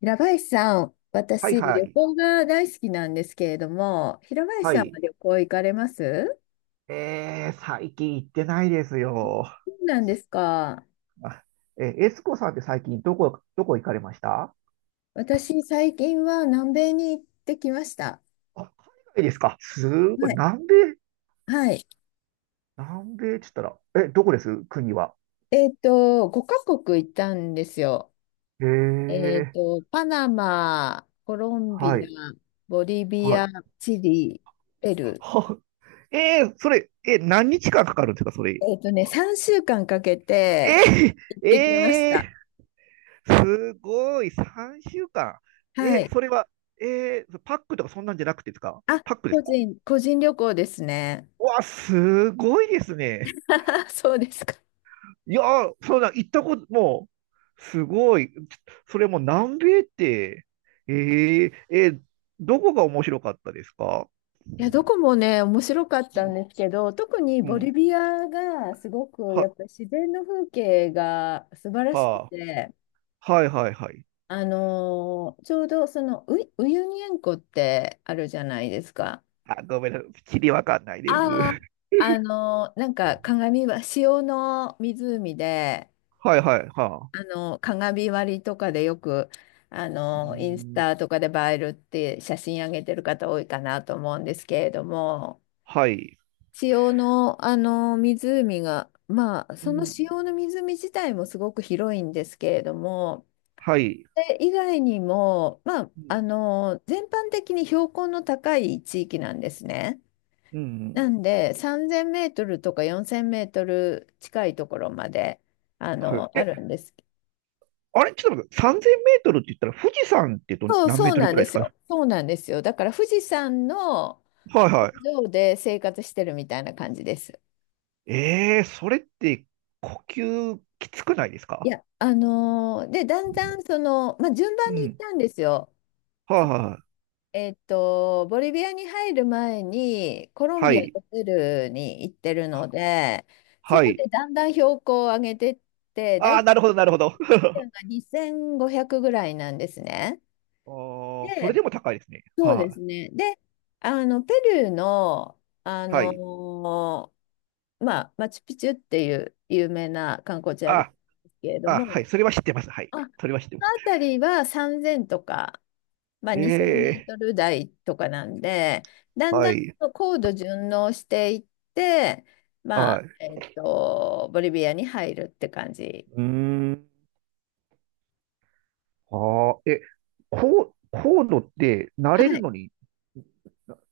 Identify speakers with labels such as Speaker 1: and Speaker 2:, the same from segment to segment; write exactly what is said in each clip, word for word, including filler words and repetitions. Speaker 1: 平林さん、
Speaker 2: はい
Speaker 1: 私、
Speaker 2: は
Speaker 1: 旅
Speaker 2: い。
Speaker 1: 行が大好きなんですけれども、平林
Speaker 2: は
Speaker 1: さんは
Speaker 2: い。
Speaker 1: 旅行行かれます？
Speaker 2: えー、最近行ってないですよ。
Speaker 1: そうなんですか。
Speaker 2: あえー、エスコさんって最近どこ、どこ行かれました？
Speaker 1: 私、最近は南米に行ってきました。
Speaker 2: あ、海外ですか。すご
Speaker 1: は
Speaker 2: い。
Speaker 1: い。
Speaker 2: 南米、
Speaker 1: はい。
Speaker 2: 南米って言ったら、え、どこです国は？
Speaker 1: えっと、ごカ国行ったんですよ。
Speaker 2: え
Speaker 1: えっ
Speaker 2: ー、
Speaker 1: と、パナマ、コロンビ
Speaker 2: はい。
Speaker 1: ア、ボリビ
Speaker 2: は
Speaker 1: ア、
Speaker 2: い。
Speaker 1: チリ、ペ ル
Speaker 2: は、えー、それ、え、何日間かかるんですか、そ
Speaker 1: ー。
Speaker 2: れ？
Speaker 1: えっとね、さんしゅうかんかんかけて
Speaker 2: え
Speaker 1: 行っ
Speaker 2: ー、
Speaker 1: てきました。
Speaker 2: えー、すごい。さんしゅうかん。
Speaker 1: は
Speaker 2: え、
Speaker 1: い。
Speaker 2: それは、えー、パックとかそんなんじゃなくてですか？
Speaker 1: あ、
Speaker 2: パックで
Speaker 1: 個
Speaker 2: すか？
Speaker 1: 人、個人旅行ですね。
Speaker 2: うわ、すごいですね。
Speaker 1: そうですか。
Speaker 2: いやー、そうだ、行ったこと、もう、すごい。それも南米って、えー、えーどこが面白かったですか？
Speaker 1: いや、どこもね、面白かっ
Speaker 2: う
Speaker 1: たん
Speaker 2: ん、
Speaker 1: ですけど、特にボリビアがすごく、や
Speaker 2: は、
Speaker 1: っぱり自然の風景が素晴らしく
Speaker 2: は
Speaker 1: て、
Speaker 2: あ、はいはいはい。
Speaker 1: あのーちょうどそのウイ、ウユニ塩湖ってあるじゃないですか。
Speaker 2: あ、ごめんなさい。きりわかんないです。
Speaker 1: ああ、あのーなんか鏡は塩の湖で、
Speaker 2: はいはい、は
Speaker 1: あ
Speaker 2: あ。
Speaker 1: のー鏡割りとかでよく、あ
Speaker 2: う
Speaker 1: のーインス
Speaker 2: ん、
Speaker 1: タとかで映えるって写真上げてる方多いかなと思うんですけれども、
Speaker 2: はい。
Speaker 1: 塩の、あの湖が、まあ、
Speaker 2: う
Speaker 1: その
Speaker 2: ん、
Speaker 1: 塩の湖自体もすごく広いんですけれども、
Speaker 2: はい。
Speaker 1: それ以外にも、まあ、
Speaker 2: う
Speaker 1: あ
Speaker 2: ん、
Speaker 1: の全般的に標高の高い地域なんですね。
Speaker 2: うん
Speaker 1: なんで、さんぜんメートルとかよんせんメートル近いところまで、あ
Speaker 2: はい。
Speaker 1: の、あ
Speaker 2: え、
Speaker 1: るんです。
Speaker 2: あれ、ちょっと待って、さんぜんメートルって言ったら、富士山ってど
Speaker 1: そう、
Speaker 2: 何メ
Speaker 1: そ
Speaker 2: ー
Speaker 1: う
Speaker 2: トル
Speaker 1: なん
Speaker 2: ぐら
Speaker 1: で
Speaker 2: いです
Speaker 1: す
Speaker 2: か？
Speaker 1: よ。そうなんですよ。だから富士山の
Speaker 2: はい
Speaker 1: 頂
Speaker 2: は
Speaker 1: 上で生活してるみたいな感じです。
Speaker 2: い。えー、それって呼吸きつくないです
Speaker 1: い
Speaker 2: か？
Speaker 1: や、あのーで、だんだんその、まあ、順
Speaker 2: う
Speaker 1: 番に行っ
Speaker 2: ん。
Speaker 1: たんですよ。
Speaker 2: はあ、はあ、
Speaker 1: えっと、ボリビアに入る前にコロン
Speaker 2: は
Speaker 1: ビア
Speaker 2: い。
Speaker 1: とペルーに行ってるので、そ
Speaker 2: は
Speaker 1: こで
Speaker 2: い。
Speaker 1: だんだん標高を上げてって、
Speaker 2: あ
Speaker 1: 大
Speaker 2: あ、
Speaker 1: 体
Speaker 2: なるほど、なるほど。
Speaker 1: が にせんごひゃくぐらいなんですね。
Speaker 2: ああ、それ
Speaker 1: で、
Speaker 2: でも高いですね。
Speaker 1: そうで
Speaker 2: はい、
Speaker 1: すね。で、あの、ペルーの、あ
Speaker 2: は
Speaker 1: の
Speaker 2: い。
Speaker 1: ーまあ、マチュピチュっていう有名な観光地あるん
Speaker 2: あ
Speaker 1: ですけれど
Speaker 2: あ、はい。
Speaker 1: も、
Speaker 2: それは知ってます。はい。
Speaker 1: あ、こ
Speaker 2: それは知ってま
Speaker 1: の
Speaker 2: す。
Speaker 1: 辺りはさんぜんとか、まあ、2000メー
Speaker 2: ええ、
Speaker 1: トル台とかなんで、だん
Speaker 2: は
Speaker 1: だん
Speaker 2: い。
Speaker 1: と高度順応していって、ま
Speaker 2: は
Speaker 1: あ、
Speaker 2: い。
Speaker 1: えっと、ボリビアに入るって感じ。
Speaker 2: うーん。ああ、え、コー、コードって慣れ
Speaker 1: は
Speaker 2: る
Speaker 1: い。
Speaker 2: のに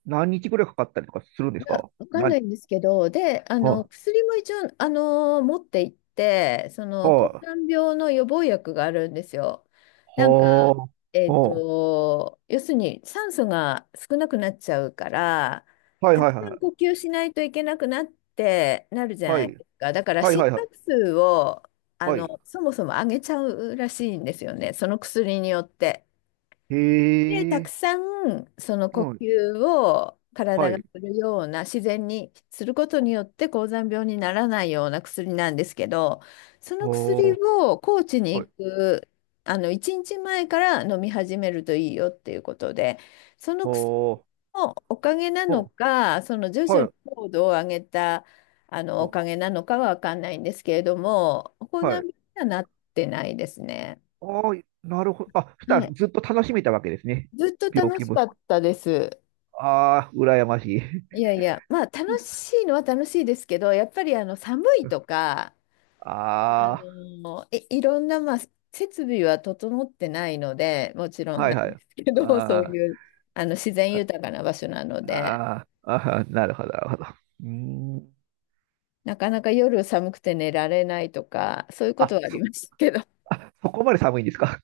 Speaker 2: 何日ぐらいかかったりとかするんで
Speaker 1: い
Speaker 2: す
Speaker 1: や、
Speaker 2: か？
Speaker 1: わか
Speaker 2: な、
Speaker 1: ん
Speaker 2: は
Speaker 1: な
Speaker 2: い、
Speaker 1: いんですけど、で、あ
Speaker 2: は
Speaker 1: の、
Speaker 2: い、
Speaker 1: 薬も一応、あの、持って行って、その、抗
Speaker 2: は
Speaker 1: がん病の予防薬があるんですよ。なんか、え
Speaker 2: あ、
Speaker 1: っ
Speaker 2: は
Speaker 1: と、要するに酸素が少なくなっちゃうから、
Speaker 2: あ、はい、
Speaker 1: た
Speaker 2: は
Speaker 1: く
Speaker 2: い、
Speaker 1: さん
Speaker 2: は
Speaker 1: 呼吸しないといけなくなってなるじ
Speaker 2: い、
Speaker 1: ゃ
Speaker 2: は
Speaker 1: ない
Speaker 2: い、
Speaker 1: ですか。だから
Speaker 2: はい、
Speaker 1: 心
Speaker 2: はい、は
Speaker 1: 拍
Speaker 2: い、
Speaker 1: 数を
Speaker 2: はい。
Speaker 1: そもそも上げちゃうらしいんですよね、その薬によって。で、たく
Speaker 2: へえ、
Speaker 1: さんその
Speaker 2: う
Speaker 1: 呼
Speaker 2: ん、
Speaker 1: 吸を
Speaker 2: は
Speaker 1: 体がす
Speaker 2: い、
Speaker 1: るような自然にすること
Speaker 2: は、
Speaker 1: によって高山病にならないような薬なんですけど、その薬
Speaker 2: は
Speaker 1: を高知に
Speaker 2: はい。
Speaker 1: 行くあのいちにちまえから飲み始めるといいよっていうことで、その薬
Speaker 2: おー、
Speaker 1: のおかげなの
Speaker 2: お、
Speaker 1: か、その徐々
Speaker 2: は
Speaker 1: に
Speaker 2: い。
Speaker 1: 高度を上げたあのお
Speaker 2: あ、
Speaker 1: かげなのかはわかんないんですけれども、高山
Speaker 2: は
Speaker 1: 病
Speaker 2: い。
Speaker 1: にはなってないですね。
Speaker 2: あー、なるほど。あ、そした
Speaker 1: は
Speaker 2: ら
Speaker 1: い。
Speaker 2: ずっと楽しめたわけですね。
Speaker 1: ずっと
Speaker 2: 病
Speaker 1: 楽
Speaker 2: 気
Speaker 1: し
Speaker 2: も。
Speaker 1: かったです。
Speaker 2: ああ、羨ましい。
Speaker 1: いやいや、まあ楽しいのは楽しいですけど、やっぱりあの寒いと か、あ
Speaker 2: あ
Speaker 1: のい、いろんな、まあ、設備は整ってないので、もちろ
Speaker 2: あ、
Speaker 1: ん
Speaker 2: はい
Speaker 1: な
Speaker 2: は
Speaker 1: ん
Speaker 2: い。
Speaker 1: ですけど、そう
Speaker 2: あー
Speaker 1: いうあの自然
Speaker 2: あ、
Speaker 1: 豊かな場所なので、
Speaker 2: あーあー、なるほど、なるほど。うーん。
Speaker 1: なかなか夜寒くて寝られないとか、そういうこと
Speaker 2: あ、
Speaker 1: はあり
Speaker 2: そ、
Speaker 1: ましたけど。
Speaker 2: あ、そこまで寒いんですか？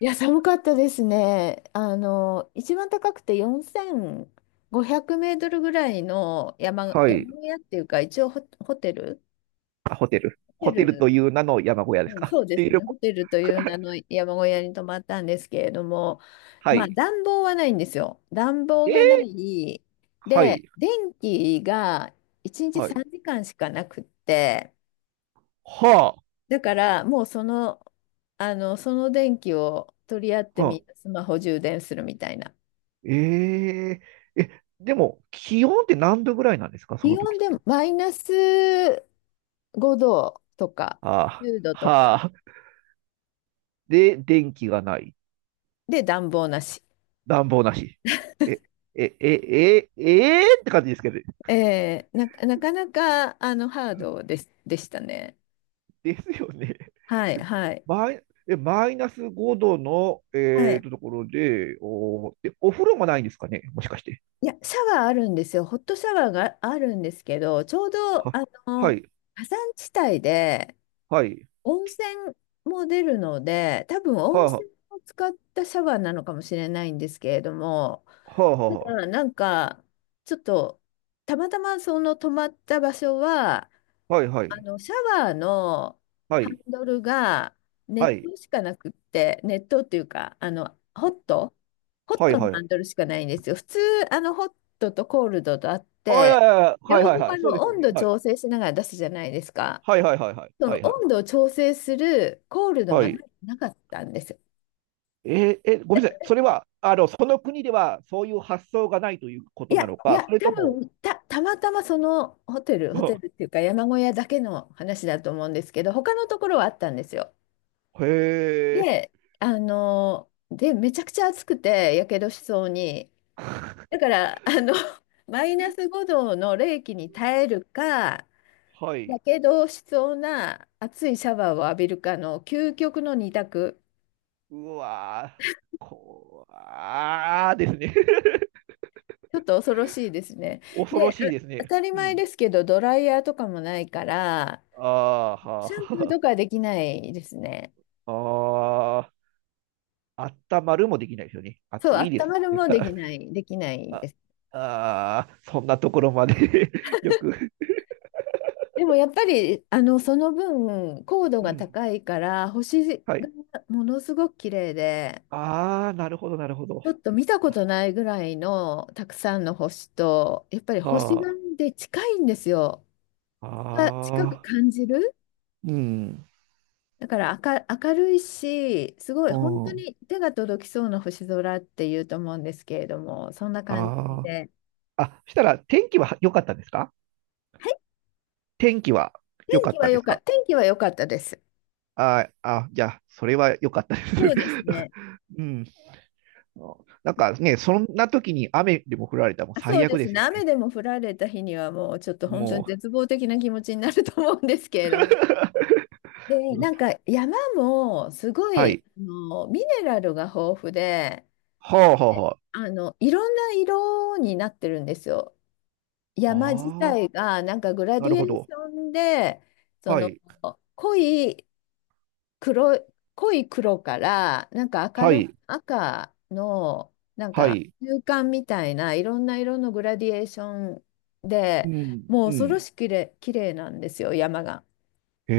Speaker 1: いや、寒かったですね。あの、一番高くてよんせんごひゃくメートルぐらいの山、
Speaker 2: はい。
Speaker 1: 山小屋っていうか、一応ホ、ホテル。
Speaker 2: あ、ホテル。
Speaker 1: ホテ
Speaker 2: ホテルと
Speaker 1: ル。
Speaker 2: いう名の山小屋です
Speaker 1: うん、
Speaker 2: か？っ
Speaker 1: そうで
Speaker 2: てい
Speaker 1: す
Speaker 2: うよ
Speaker 1: ね。
Speaker 2: り
Speaker 1: ホ
Speaker 2: も
Speaker 1: テルという 名の山小屋に泊まったんですけれども、
Speaker 2: は
Speaker 1: まあ
Speaker 2: い。
Speaker 1: 暖房はないんですよ。暖房
Speaker 2: え
Speaker 1: がな
Speaker 2: ー、
Speaker 1: い。
Speaker 2: は
Speaker 1: で、
Speaker 2: い。
Speaker 1: 電気がいちにち
Speaker 2: はい。
Speaker 1: さんじかんしかなくって、
Speaker 2: はいは
Speaker 1: だからもうその、あの、その電気を取り合っ
Speaker 2: あ。
Speaker 1: て
Speaker 2: はあ
Speaker 1: み、スマホ充電するみたいな。
Speaker 2: えええ、でも、気温って何度ぐらいなんですか、そ
Speaker 1: 気
Speaker 2: の
Speaker 1: 温
Speaker 2: 時っ
Speaker 1: で
Speaker 2: て？
Speaker 1: マイナスごどとか
Speaker 2: ああ、
Speaker 1: じゅうどと
Speaker 2: は
Speaker 1: か
Speaker 2: あ、で、電気がない。
Speaker 1: で暖房なし。
Speaker 2: 暖房なし。え、え、え、え、ええって感じですけど、
Speaker 1: えーな、なかなかあのハードです、でしたね。
Speaker 2: ですよね。
Speaker 1: はい、
Speaker 2: え
Speaker 1: はい、
Speaker 2: マイ、え、マイナスごどの、
Speaker 1: は
Speaker 2: えー
Speaker 1: い。
Speaker 2: と、ところで、おー、で、お風呂もないんですかね、もしかして。
Speaker 1: いや、シャワーあるんですよ。ホットシャワーがあるんですけど、ちょうど、
Speaker 2: は、
Speaker 1: あ
Speaker 2: は
Speaker 1: の、
Speaker 2: い、
Speaker 1: 火山地帯で
Speaker 2: はい、
Speaker 1: 温泉も出るので、多分
Speaker 2: は
Speaker 1: 温
Speaker 2: あ、は
Speaker 1: 泉を使ったシャワーなのかもしれないんですけれども、
Speaker 2: あ、
Speaker 1: た
Speaker 2: は
Speaker 1: だ、なんか、ちょっと、たまたまその泊まった場所は、
Speaker 2: あ、はい、は
Speaker 1: あ
Speaker 2: い、
Speaker 1: の、シャワーの
Speaker 2: は
Speaker 1: ハン
Speaker 2: い、
Speaker 1: ドルが
Speaker 2: は
Speaker 1: 熱
Speaker 2: い、
Speaker 1: 湯しかなくって、熱湯っていうか、あの、ホット、ホッ
Speaker 2: はい、
Speaker 1: トの
Speaker 2: は
Speaker 1: ハ
Speaker 2: い。
Speaker 1: ンドルしかないんですよ。普通、あの、ホットとコールドとあっ
Speaker 2: あ、いや
Speaker 1: て、
Speaker 2: いやいや、はい、
Speaker 1: 両
Speaker 2: はい、
Speaker 1: 方
Speaker 2: は
Speaker 1: あ
Speaker 2: い、そう
Speaker 1: の、
Speaker 2: ですよ
Speaker 1: 温
Speaker 2: ね。
Speaker 1: 度
Speaker 2: はい。
Speaker 1: 調整しながら出すじゃないですか。
Speaker 2: はいはいはいはい。
Speaker 1: そ
Speaker 2: は
Speaker 1: の
Speaker 2: いは
Speaker 1: 温度
Speaker 2: い。
Speaker 1: を調整するコールド
Speaker 2: は
Speaker 1: がな、
Speaker 2: い。
Speaker 1: なかったんですよ。
Speaker 2: えーえー、ごめんなさい。それは、あの、その国ではそういう発想がないというこ
Speaker 1: い
Speaker 2: と
Speaker 1: や、
Speaker 2: なの
Speaker 1: い
Speaker 2: か、
Speaker 1: や、
Speaker 2: それ
Speaker 1: 多
Speaker 2: とも。
Speaker 1: 分た、たまたまそのホテ ル、
Speaker 2: う
Speaker 1: ホ
Speaker 2: ん
Speaker 1: テルっていうか山小屋だけの話だと思うんですけど、他のところはあったんですよ。
Speaker 2: へえ、
Speaker 1: で、あの、で、めちゃくちゃ暑くて、やけどしそうに。だから、あの、マイナスごどの冷気に耐えるか、
Speaker 2: は
Speaker 1: や
Speaker 2: い。
Speaker 1: けどしそうな熱いシャワーを浴びるかの究極の二択。
Speaker 2: うわー、こわーですね。
Speaker 1: ちょっと恐ろしいですね。
Speaker 2: 恐
Speaker 1: で、
Speaker 2: ろ
Speaker 1: あ
Speaker 2: しいです
Speaker 1: 当
Speaker 2: ね。
Speaker 1: たり
Speaker 2: う
Speaker 1: 前
Speaker 2: ん。
Speaker 1: ですけど、ドライヤーとかもないから、
Speaker 2: ああ、
Speaker 1: シャンプーと
Speaker 2: は
Speaker 1: かできないですね。
Speaker 2: あ、はあ、あったまるもできないですよね。
Speaker 1: そう、
Speaker 2: 暑いで
Speaker 1: 温
Speaker 2: す。
Speaker 1: まる
Speaker 2: です
Speaker 1: も
Speaker 2: か
Speaker 1: で
Speaker 2: ら。
Speaker 1: きない、できないです。
Speaker 2: ああー、そんなところまで よく。
Speaker 1: でもやっぱりあのその分高度
Speaker 2: う
Speaker 1: が
Speaker 2: ん。
Speaker 1: 高いから、星
Speaker 2: はい。
Speaker 1: がものすごく綺麗で、
Speaker 2: ああ、なるほど、なるほど。
Speaker 1: ちょっと見たこ
Speaker 2: あ
Speaker 1: とないぐらいのたくさんの星と、やっぱり星が
Speaker 2: あ。
Speaker 1: で近いんですよ。が近く
Speaker 2: ああ、
Speaker 1: 感じる。
Speaker 2: うん、
Speaker 1: だから明、明るいし、すごい、
Speaker 2: う
Speaker 1: 本当
Speaker 2: ん、
Speaker 1: に手が届きそうな星空っていうと思うんですけれども、そんな感じ
Speaker 2: あ
Speaker 1: で。
Speaker 2: あ。あ、そしたら天気は良かったんですか？天気は良
Speaker 1: 天
Speaker 2: か
Speaker 1: 気
Speaker 2: っ
Speaker 1: は
Speaker 2: たで
Speaker 1: 良
Speaker 2: す
Speaker 1: か、
Speaker 2: か？
Speaker 1: 天気は良かったです。
Speaker 2: あーあ、じゃあ、それは良かったです。
Speaker 1: そうですね。
Speaker 2: うん。なんかね、そんな時に雨でも降られたらもう
Speaker 1: あそ
Speaker 2: 最
Speaker 1: うで
Speaker 2: 悪
Speaker 1: す
Speaker 2: です
Speaker 1: ね。
Speaker 2: よ
Speaker 1: 雨
Speaker 2: ね。
Speaker 1: でも降られた日にはもうちょっと本当に
Speaker 2: も
Speaker 1: 絶望的な気持ちになると思うんですけれども。で、
Speaker 2: う。
Speaker 1: なんか 山もすご
Speaker 2: は
Speaker 1: い、
Speaker 2: い。
Speaker 1: あの、ミネラルが豊富で、
Speaker 2: はあはあ
Speaker 1: で
Speaker 2: は
Speaker 1: あの、いろんな色になってるんですよ。
Speaker 2: あ。
Speaker 1: 山自
Speaker 2: ああ、
Speaker 1: 体がなんかグラ
Speaker 2: な
Speaker 1: ディ
Speaker 2: る
Speaker 1: エ
Speaker 2: ほ
Speaker 1: ーシ
Speaker 2: ど。
Speaker 1: ョンで、そ
Speaker 2: は
Speaker 1: の
Speaker 2: い。
Speaker 1: 濃い黒い、濃い黒から、なんか明
Speaker 2: は
Speaker 1: るい
Speaker 2: い。
Speaker 1: 赤の、なん
Speaker 2: は
Speaker 1: か
Speaker 2: い。
Speaker 1: 中間みたいないろんな色のグラディエーション
Speaker 2: う
Speaker 1: で、
Speaker 2: ん。
Speaker 1: もう
Speaker 2: う
Speaker 1: 恐ろ
Speaker 2: ん。
Speaker 1: しく綺麗、綺麗なんですよ、山が。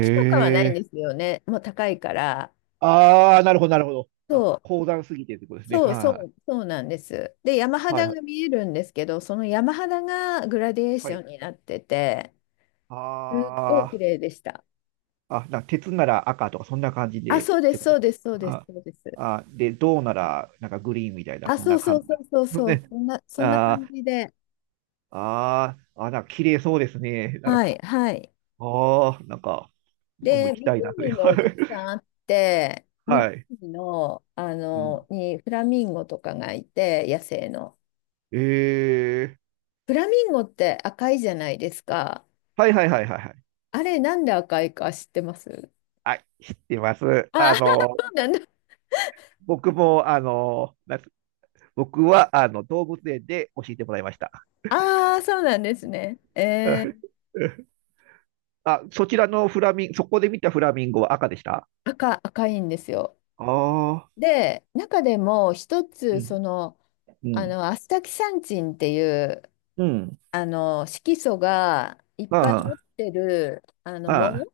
Speaker 1: 木とかはないん
Speaker 2: え。
Speaker 1: ですよね、もう高いから。
Speaker 2: ああ、なるほど、なるほど。あ、
Speaker 1: そう、
Speaker 2: 高山すぎてってことですね。
Speaker 1: そ
Speaker 2: は
Speaker 1: う、
Speaker 2: い
Speaker 1: そ
Speaker 2: は
Speaker 1: う、そうなんです。で、山
Speaker 2: い。はい
Speaker 1: 肌
Speaker 2: は
Speaker 1: が
Speaker 2: い。
Speaker 1: 見えるんですけど、その山肌がグラディエーシ
Speaker 2: は
Speaker 1: ョ
Speaker 2: い
Speaker 1: ンになってて、
Speaker 2: あ
Speaker 1: すっごい綺麗でした。
Speaker 2: あ、あ、な、鉄なら赤とか、そんな感じ
Speaker 1: あ、
Speaker 2: でっ
Speaker 1: そうで
Speaker 2: て
Speaker 1: す、
Speaker 2: ことで
Speaker 1: そう
Speaker 2: すか？
Speaker 1: です、そうです、
Speaker 2: あ、
Speaker 1: そうです。
Speaker 2: あ、で、銅なら、なんかグリーンみたいな、
Speaker 1: あ、
Speaker 2: そん
Speaker 1: そ
Speaker 2: な
Speaker 1: うそ
Speaker 2: 感
Speaker 1: う
Speaker 2: じ
Speaker 1: そ
Speaker 2: な
Speaker 1: うそう
Speaker 2: ん
Speaker 1: そ
Speaker 2: で
Speaker 1: う、
Speaker 2: すね。
Speaker 1: そんな、そんな
Speaker 2: あ
Speaker 1: 感
Speaker 2: ー
Speaker 1: じで。
Speaker 2: あー、あ、なんか綺麗そうですね。なんか
Speaker 1: はい、
Speaker 2: き、
Speaker 1: はい。
Speaker 2: ああ、なんか、僕も
Speaker 1: で、
Speaker 2: 行きたいなという。
Speaker 1: 湖もたくさ んあって、湖
Speaker 2: はい。
Speaker 1: の、あ
Speaker 2: うん、
Speaker 1: の、にフラミンゴとかがいて、野生の。
Speaker 2: えー、
Speaker 1: フラミンゴって赤いじゃないですか。
Speaker 2: はいはいはいはいはい。
Speaker 1: あれ、なんで赤いか知ってます？
Speaker 2: はい、知ってます。
Speaker 1: ああ
Speaker 2: あの、
Speaker 1: ー、そうなんだ。
Speaker 2: 僕も、あの、なんつ僕は、あの、動物園で教えてもらいました。
Speaker 1: ああ、そうなんですね。えー、
Speaker 2: あ、そちらのフラミン、そこで見たフラミンゴは赤でした？
Speaker 1: 赤、赤いんですよ。
Speaker 2: ああ
Speaker 1: で、中でも一
Speaker 2: ー、う
Speaker 1: つ、
Speaker 2: ん、
Speaker 1: その、
Speaker 2: う
Speaker 1: あ
Speaker 2: ん、
Speaker 1: の、アスタキサンチンっていう、
Speaker 2: うん。
Speaker 1: あの、色素がいっぱい持
Speaker 2: あ
Speaker 1: ってる、あの、
Speaker 2: あ、
Speaker 1: 藻、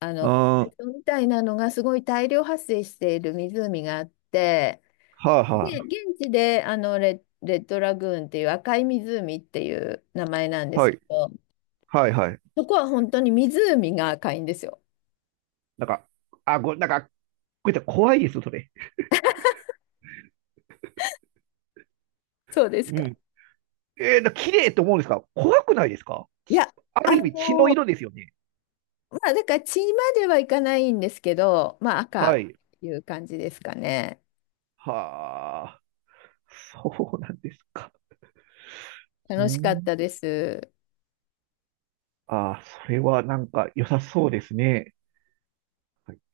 Speaker 1: あ
Speaker 2: あ
Speaker 1: の、カ
Speaker 2: あ、ああ、
Speaker 1: ートみたいなのがすごい大量発生している湖があって、
Speaker 2: はあ、
Speaker 1: で、
Speaker 2: は
Speaker 1: 現地であのレ、レッドラグーンっていう赤い湖っていう名前なんで
Speaker 2: あ、
Speaker 1: す
Speaker 2: は
Speaker 1: け
Speaker 2: い、
Speaker 1: ど、
Speaker 2: はい、はい。
Speaker 1: そこは本当に湖が赤いんですよ。
Speaker 2: なんか、あ、ご、なんか、こうやって怖いです、それ。
Speaker 1: そうです
Speaker 2: う
Speaker 1: か。
Speaker 2: ん。えー、な綺麗と思うんですか？怖くないですか？
Speaker 1: いや、
Speaker 2: ある
Speaker 1: あ
Speaker 2: 意味血の
Speaker 1: の、
Speaker 2: 色ですよね。
Speaker 1: まあ、だから血まではいかないんですけど、まあ、赤
Speaker 2: は
Speaker 1: っ
Speaker 2: い。
Speaker 1: ていう感じですかね。
Speaker 2: はあ、そうなんですか。う
Speaker 1: 楽しかっ
Speaker 2: ん。
Speaker 1: たです。
Speaker 2: ああ、それはなんか良さそうですね。はい。